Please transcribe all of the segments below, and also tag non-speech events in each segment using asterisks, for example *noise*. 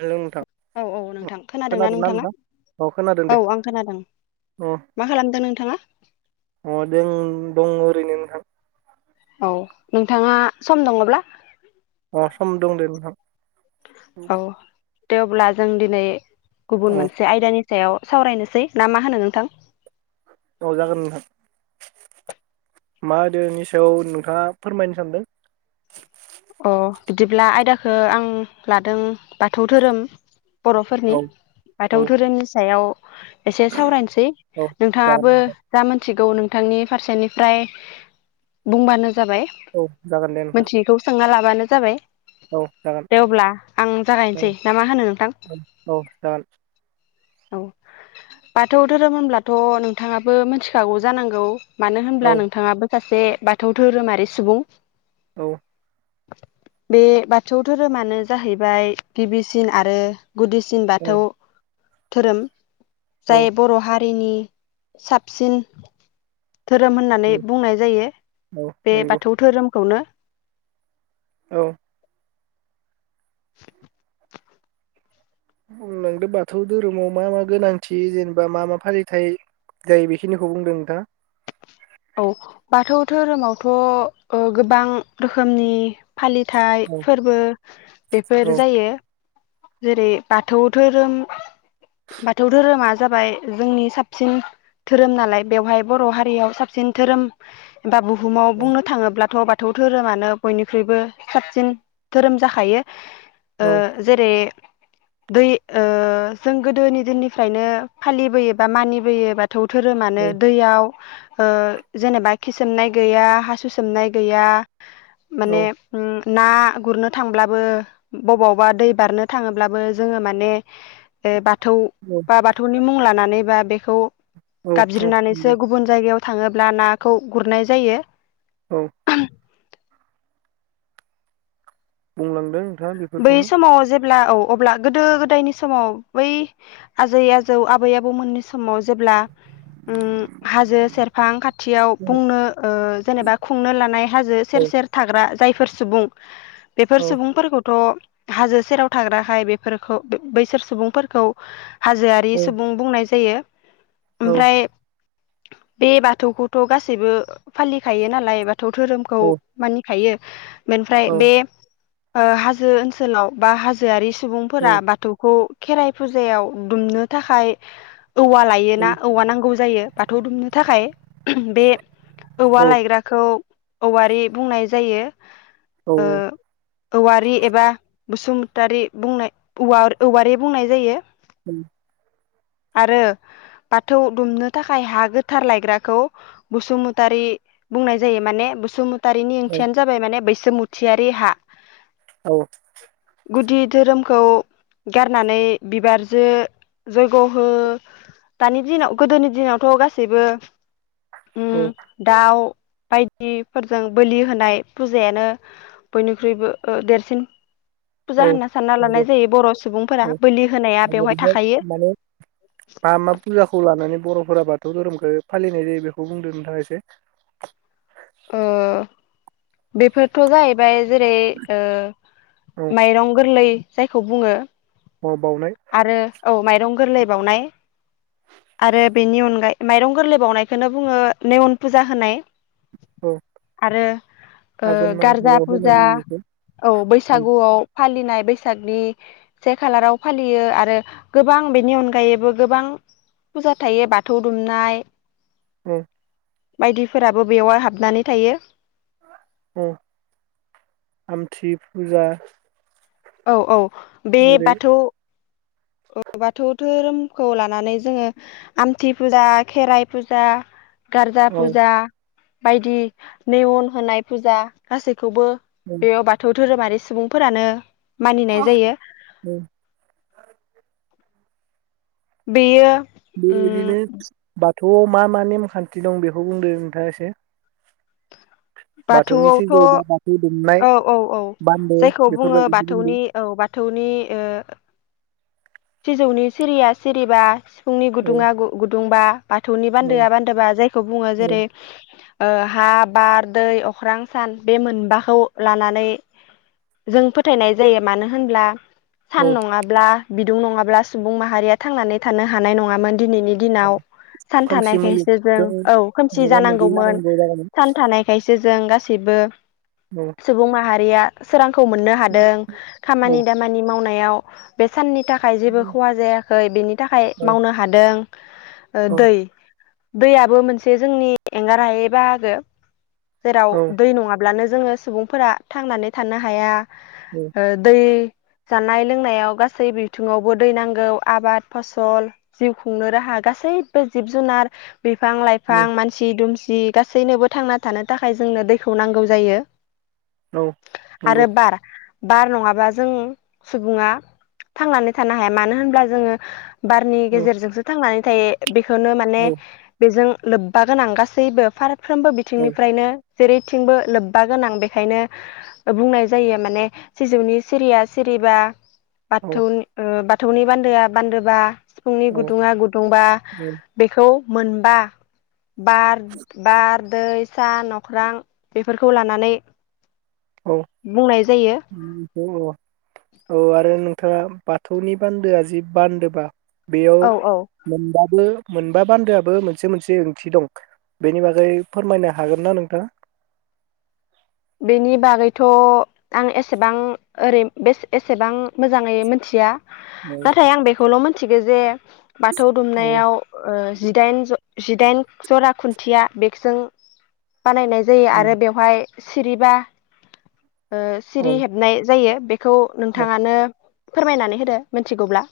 Hello नोंथां औ औ नोंथां खोनादोंना नोंथाङा नोंथां? अ खोनादों औ दे आं खोनादों अ मा खालामदों नोंथाङा अ जों दङ ओरैनो नोंथां औ नोंथाङा सम दङब्ला अ सम दंदे नोंथां। थेवब्ला जों दिनै गुबुन औ मोनसे आयदानि सायाव सावरायनोसै ना मा होनो नोंथां? औ जागोन नोंथां मा दोनि सायाव नोंथाङा फोरमायनो सानदों? अ बिदिब्ला आयदाखो आं लादों बाथौ धोरोम। बरफोरनि औ औ बाथौ धोरोमनि सायाव एसे सावरायनोसै औ जागोन नोंथाङाबो नोंथां जा मोनथि गौ नोंथांनि फारसेनिफ्राय बुंबानो ज जाबाय औ जागोन दे नोंथां मोनथियिखौ ना लाबानो जाबाय। औ जागोन दे अब्ला आं औ जागायनोसै ना मा होनो नोंथां औ जागोन औ बाथौ धोरोम होनब्लाथ नोंथाङाबो मिथिखागौ जानांगौ। मानो औ होनब्ला नोंथाङाबो सासे बाथौ धोरोमारि सुबुं औ बे बाथौ धोरोमानो जाहैबाय गिबिसिन आरो गुदिसिन बाथौ धोरोम औ जाय बर हा रिनि साबसिन धोरोम होननानै बुंनाय जायो बे नंगौ बाथौ धोरोमखौनो। औ बुंलांदो बाथौ धोरोमाव मा मा गोनांथि जेनेबा मा मा फालिथाय जायो बेखिनिखौ बुंदो नोंथां औ बाथौ धोरोमावथ' ओ गोबां रोखोमनि फालिथाय औ फोरबो औ बेफोर जायो। जेरै बाथौ धोरोम बाथौ धोरोमा जाबाय जोंनि साबसिन धोरोम नालाय बेवहाय बर हारियाव साबसिन धोरोम बा बुहुमाव औ बुंनो थाङोब्लाथ' बा थौ धोरोमानो बयनिख्रुइबो साबसिन धोरोम जाखायो ओ औ जेरै दै ओ जों गोदोनि दिननिफ्रायनो फालिबोयो बा मानिबोयो बा थौ धोरोमानो दैयाव ओ जेनेबा खि सोमनाय गैया हासु सोमनाय गैया औ माने उम ना गुरनो थांब्लाबो बबावबा दै बारनो थाङोब्लाबो जोङो माने ओ बाथौ औ बा बाथौनि मुं लानानै बा बेखौ औ नंगौ गाबज्रिनानैसो गुबुन जायगायाव थाङोब्ला नाखौ गुरनाय जायो। औ। बुंलांदों नोंथाङा बेफोरखौनो अब्ला औ अब्ला गोदो गोदायनि समाव बै आजै आजौ आबै आबौमोननि समाव जेब्ला ओम हाजो सेरफां खाथियाव बुंनो ओह जेनेबा खुंनो लानाय हाजो औ सेर सेर थाग्रा जायफोर सुबुं बेफोर औ सुबुंफोरखौ थ हाजो सेराव थाग्राखाय बेफोरखौ बे बैसोर सुबुंफोरखौ हाजोआरि औ सुबुं बुंनाय जायो। औ ओमफ्राय बे बाथौखौथ' गासैबो फालिखायो नालाय बा थौ धोरोमखौ मानिखायो बेनिफ्राय औ बे ओ हा जो ओनसोलाव बा हाजोआरि औ सुबुंफोरा बाथौखौ खेराइ फुजायाव दुमनो थाखाय। औवा लायोना औवा नांगौ जायो। बाथौ दुमनो थाखाय। बे औवा औ लायग्राखौ औवारि बुंनाय जायो। औ ओ औवारि एबा बसुमतारि बुंनाय औवारि बुंनाय जायो *inaudible* आरो बाथौ दुमनो थाखाय हा गोथार लायग्राखौ बसुमतारी बुंनाय जायो माने बसुम तारिनि ओंथियानो जाबाय माने बै बैसोमुथियारि हा औ गुदि धोरोमखौ गारनानै बिबारजो जयग हो दानि दिनाव गोदोनि दिनावथ गासैबो उ औ दाउ बायदिफोरजों बोलि होनाय फुजायानो बयनिख्रुइबो देरसिन सिन फुजा औ होनना सानना लानाय नंगौ जायो बर सुबुंफोरा औ बोलि होनाया बेवहाय बेबायदिनो थाखायो माने मा मा फुजाखौ लानानै बर'फोरा बाथौ धोरोमखौ फालिनाय जायो बेखौ बुंदों नोंथाङा एसे ओ बेफोरथ जाहैबाय जेरै ओ औ माइरं गोरलै जायखौ बुङो ओ बावनाय आरो औ माइरं गोरलै बावउनाय आरो बेनि अनगायै माइरं गोरलै बावनायखौनो बुङो नेेवन फुजा होनाय औ आरो आघोन गारजा मांखौआव होनाय फुजा जायो औ बेखौ बैसागुआव फालिनाय बैसागनि से खालाराव फालियो आरो गोबां बेनि अनगायैबो गोबां फुजा थायो बाथौ दुमनाय ओ बायदिफोराबो बेयावाय हाबनानै थायो अ आमथि फुजा औ औ बे जेरै बाथौ बाथौ धोरोमखौ लानानै जोङो आमथि फुजा खेराइ फुजा गारजा औ फुजा बायदि नेवन होनाय फुजा गासै खौबो औ बेयाव बाथौ धोरोमारि सुबुंफोरानो मानिनाय जायो औ बेयो *unintelligible* उम बेनो बाथौ बाथौयाव मा मा नेमखान्थि दं बेखौ बुंदो नोंथाङा एसे। बाथौनि सिजौ बाथौआवथ' बा बाथौ दुमनाय औ औ औ बान्दो जायखौ बुङो बेफोरबायदिखौ बुंदों बाथौनि औ बाथौनि ओ सिजौनि सिरिया सिरिबा सि सिफुंनि औ गुदुङा गु गुदुंबा बाथौनि औ बान्दोआ बान्दोबा जायखौ बुङो औ जेरै ओ हा, बार, दै, अख्रां, सान बे मोनबाखौ लानानै जों फोथायनाय जायो मानो होनब्ला सान औ नङाब्ला बिदुं नङाब्ला सुबुं माहारिया थांनानै थानो हानाय नङामोन दिनैनि दिनाव सान खोमसि थानायखायसो जों मुलुगजों औ खोमसि मोगा मोगि जानांगौमोन जानांगौ जागौमोन सान थानायखायसो जोजों गासैबो औ सुबुं माहारि रिया सोरां खौ मोन्नो हादों। औ खामानि दामानि मावनाय बेयाव बे साननि थाखाय जेबो खहा जायाखै बेनि थाखाय औ मावनो हादों ओ दै दैयाबो मोनसे जोंनि एंगार हायै बाहागो। जेराव औ दै नङाब्लानो जोङो सुबुंफोरा थांनानै थानो हाया। ओ दै जानाय लोंनायाव गा सै बिथिङावबो दै नांगौ आबाद फसल जिउ खुंनो राहा गासैबो जिब जुनार बिफां औ लायफां मानसि दुमसि जि गासैनोबो थांना थानो थाखाय जोंनो दैखौ नांगौ जायो। औ नंगौ आरो बार बार नङाबा जों सुबुङा थांनानै थानो हाया मानो होनब्ला जोङो बारनि औ गेजेरजोंसो थांनानै *unintelligible* बेखौनो माने औ बेजों लोब्बा गोनां गासैबो फार फ्रोमबो बिथिंनिफ्रायनो जेरैथिंबो लोब्बा गोनां बेखायनो बुंनाय जायो माने सिजौनि सिरिया सिरिबा औ बाथौनि ओ बा बाथौनि बान्दोआ बान्दोबा सिफुंनि गुदुङा गुदुंबा बेखौ मोनबा बार बार दै, सान, नख्रां बेफोरखौ लानानै औ बुंनाय जायो औ औ आरो नोंथाङा बाथौनि बान्दोआ जि बान्दोबा बेयाव औ औ मोनबाबो मोनबा बान्दोआबो मोनसे मोनसे ओंथि दं बेनि बागै फोरमायनो हागोन ना नोंथाङा? बेनि बागैथ आं एसेबां ओरै बेस‌ एसेबां मोजाङै मिथिया औ नाथाय आं बेखौल मोन थिगो जे बाथौ औ दुमनायाव ओ जिदाइन ज जिदाइन जरा खुन्थिया बेकजों बानायनाय जायो आरो बेवहाय सिरिबा ओ औ सिरि औ हेबनाय जायो। खौ नोंथाङानो फोरमायनानै होदो मिथिगौब्ला।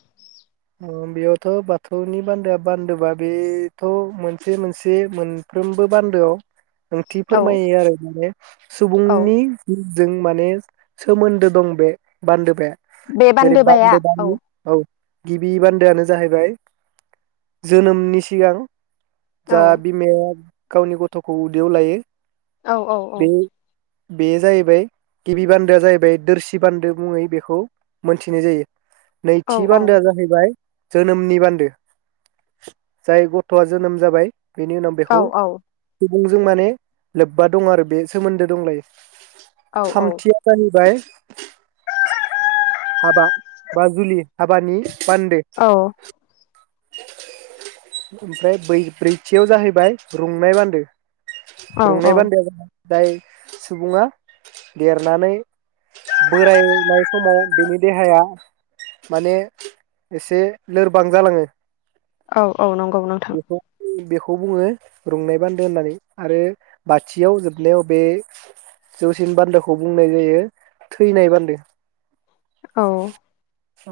बेयावथ' बाथौनि बान्दोआ बान्दोबा बेथ' मोनसे मोनसे मोनफ्रोमबो बान्दोआव ओंथि औ फोरमायो आरो बियो औ सुबुंनि गु जों माने सोमोन्दो दं बे बान्दोबाया बे जेरै बान्दोबाया औ बान्दोबानि गिबि बान्दोआनो जाहैबाय जोनोमनि सिगां औ जा बिमाया गावनि गथ'खौ उदैयाव लायो औ औ औ। बे बे जाहैबाय गिबि बान्दोआ जाहैबाय दोरसि बान्दो मुङै बेखौ मोनथिनाय जायो। औ नैथि औ बान्दोआ जाहै बाय जोनोमनि बान्दो जाय गथआ जोनोम जाबाय बेनि उनाव औ बेखौ मुंजों माने लोब्बा दं आरो बे सोमोन्दो दंलायो। औ थामथिया जाहैबाय हाबा बा जुलि हाबानि बान्दो। ओमफ्राय बै-ब्रैथियाव जाहैबाय रुंनाय बान्दो। औ रुंनाय बान्दोआ जा जाय सुबुङा देरनानै बोरायनाय समाव बेनि देहाया माने एसे लोरबां जालाङो औ औ नंगौ नोंथां। खौ बुङो रुंनाय बान्दो होननानै आरो बाथियाव जोबनायाव बे जौसिन बान्दोखौ बुंनाय जायो थैनाय बान्दो। औ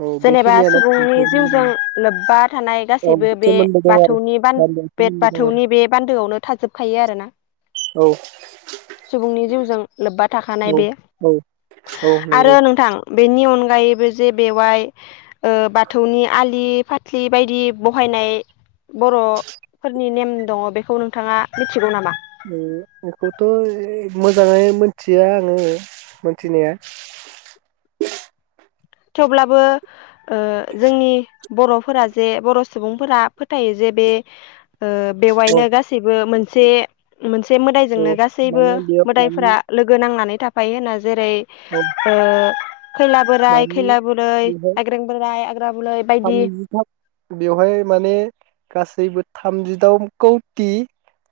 औ जेनेबा सुबुं नि बेखिनियानो जिउजों लोब्बा थानाय औ गासैबो बे सोमोन्दो दं आरो बाथौनि गामियाव बे सोमोन्दो दं आरो बाथौनि बे बान्दोआवनो थाजोबखायो आरोना औ सुबुंनि जिउजों लोब्बा थाखानाय औ बे औ औ नंगौ आरो नोंथां बेनि अनगायैबो जे बेवहाय ओ बाथौनि आलि फाथलि बायदि बहायनाय बरफोरनि नेम दङ बेखौ नोंथाङा मिथिगौ नामा? ओ बेखौथ' मोजाङै मोनथिया आङो मोनथिनाया थेवब्लाबो ओ जोंनि बरफोरा जे बर' सुबुंफोरा फोथायो जे बे ओ औ बेवहायनो गासैबो मोनसे मोनसे औ मोदायजोंनो गासैबो माने बेयाव मानि मोदायफोरा लोगो नांनानै था थाफायो होनना जेरै औ ओ खैला बोराय, मानि खैला बुरै, बेहाय आग्रें बोराय आग्रा बुरै बायदि थामजिथाम थामजिथाम कौटि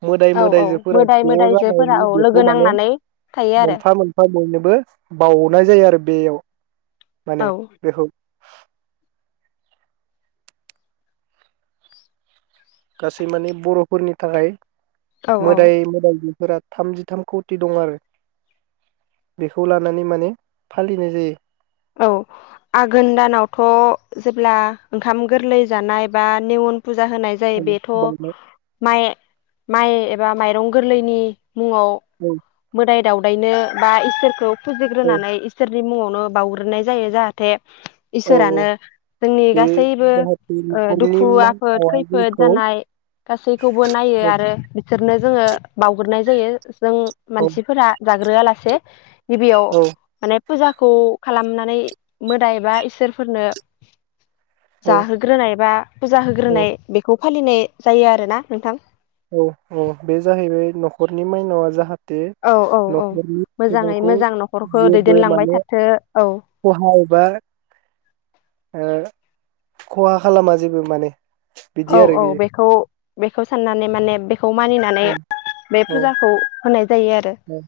मोदाय औ औ मोदायजोफोरा मोदाय ज मोदायजोफोरा जानायनि औ लोगो बेखौ माने नांनानै थायो आरो मोनफा मोनफा बयनोबो बाउनाय जायो आरो बेयाव माने औ बेखौ गासै माने बरफोरनि थाखाय औ औ मोदाय मोदायजो फोरा थामजिथाम कौति दं आरो बेखौ लानानै माने फालिनाय जायो। औ आघोन दानावथ जेब्ला ओंखाम गोरलै जानाय बा नेवन फुजा होनाय जायो बेथ' बावनाय माइ माइ एबा माइरं गोरलैनि मुङाव औ मोदाय दावदायनो बा इसोरखौ औ फुजिग्रोनानै इसोर मुङावनो बावग्रोननाय जायो जाहाथे औ औ इसोरानो जोंनि बे गासैबो जाहाथे ओ न'खरनि दुखु आफोद मानसिया खैफोद जोंखौ जानाय गासैखौबो नायो औ आरो बिसोरनो जोङो बावग्राय जायो। जों औ मानसिफोरा जाग्रोआ लासे गिबियाव माने फुजाखौ खालामनानै मोदायबा इसोरफोरनो औ जाहोग्रोनाय बा फुजा औ होग्रोनाय बेखौ फालिनाय जायो आरोना नोंथां। औ औ बे जाहैबाय न'खरनि माइनावआ जाहाथे बे औ औ औ न'खरनि मोजाङै सुबुंखौ मोजां न'खरखौ जेबो दैदेनलांबाय माने थाथो औ खहा एबा खहा खालामा जेबो माने औ बिदि आरो औ बेयो बेखौ बेखौ साननानै माने खौ मानिनानै बे औ औ फुजाखौ *unintelligible* जायो आरो औ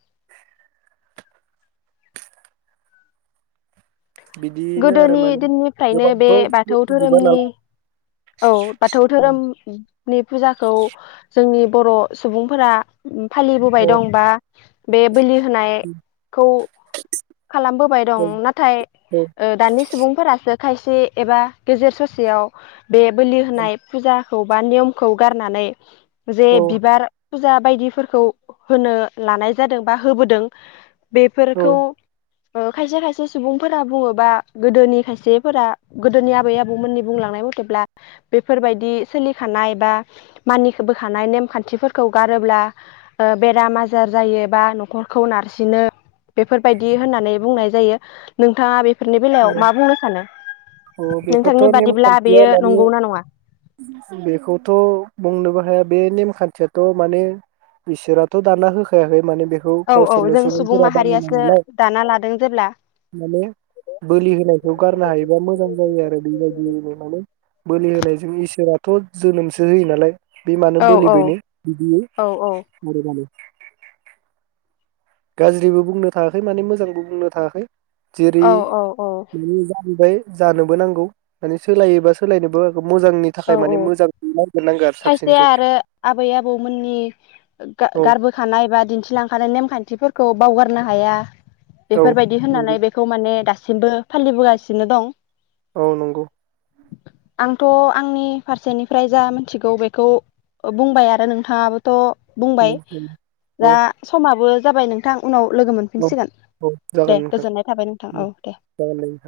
बिदिनो आरो गोदोनि माने दिननिफ्रायनो बे गोबांथ' बाथौ मिथिजोबा धोरोमनि औ बाथौ नालाय धोरोम नि फुजाखौ जोंनि बर' सुबुंफोरा फालिबोबाय औ दं बा बे बोलि होनायखौ खालामबोबाय दं नाथाय औ दानि सुबुंफोरासो खायसे एबा गेजेर ससेयाव बे बोलि होनाय फुजा खौ बा नियमखौ गारनानै जे औ बिबार फुजा बायदिफोरखौ होनो लानाय जादों बा होबोदों। औ बेफोरखौ खायसे खायसे सुबुंफोरा बुङोबा गोदोनि खायसेफोरा गोदोनि आबै आबौमोननि बुंलांनाय मथेब्ला बेफोरबायदि सोलिखानाय बा मानिबोखानाय नेमखान्थिफोरखौ गारोब्ला ओ बेराम आजार जायो बा नखरखौ नारसिनो बेफोरबायदि होननानै बुंनाय जायो नोंथाङा बे बेफोरनि बेलायाव मा बुंनो सानो औ नोंथांनि बेफोरथ' बादिब्ला बेयो *unintelligible* नंगौना नङा बेखौथ बुंनोबो हाया बे नेमखान्थियाथ' माने इसोराथ' दाना होखायाखै माने बेखौ औ औ गावसोरनो जों सुबुं सुबुंफोरा बानायनाय माहारियासो नालाय दाना लादों जेब्ला माने बोलि होनायखौ गारनो हायोबा मोजां जायो आरो बेबायदिनो माने बोलि होनायजों इसोराथ' जोनोमसो होयो नालाय बे मानो औ औ बोलिबायनो बिदि औ औ *unintelligible* गाज्रिबो बुंनो थाङाखै माने मोजांबो बुंनो थाङाखै जेरै औ *unintelligible* जाहैबाय जानोबो नांगौ माने सोलायोबा सोलायनोबो मोजांनि औ थाखाय औ माने मोजां नागिरनांगौ आरो खायसेया साबसिनखौ आरो आबै आबौमोननि गा‌ औ गारबोखानाय बा दिन्थिलांखानाय नेमखान्थिफोर खौ बावगारनो हाया औ बेफोरबायदि होननानै बेखौ माने दास दासिमबो फालिबोगासिनो दं। औ नंगौ। आंथ' आंनि फारसेनिफ्राय जा मोनथिगौ बेखौ ओ बुंबाय आरो नोंथाङाबोथ' बुंबाय औ नंगौ दा औ समाबो जाबाय नोंथां उनाव लोगो औ मोनफिनसिगोन औ जागोन दे नोंथां गोजोननाय थाबाय नोंथां उम औ दे। जागोन दे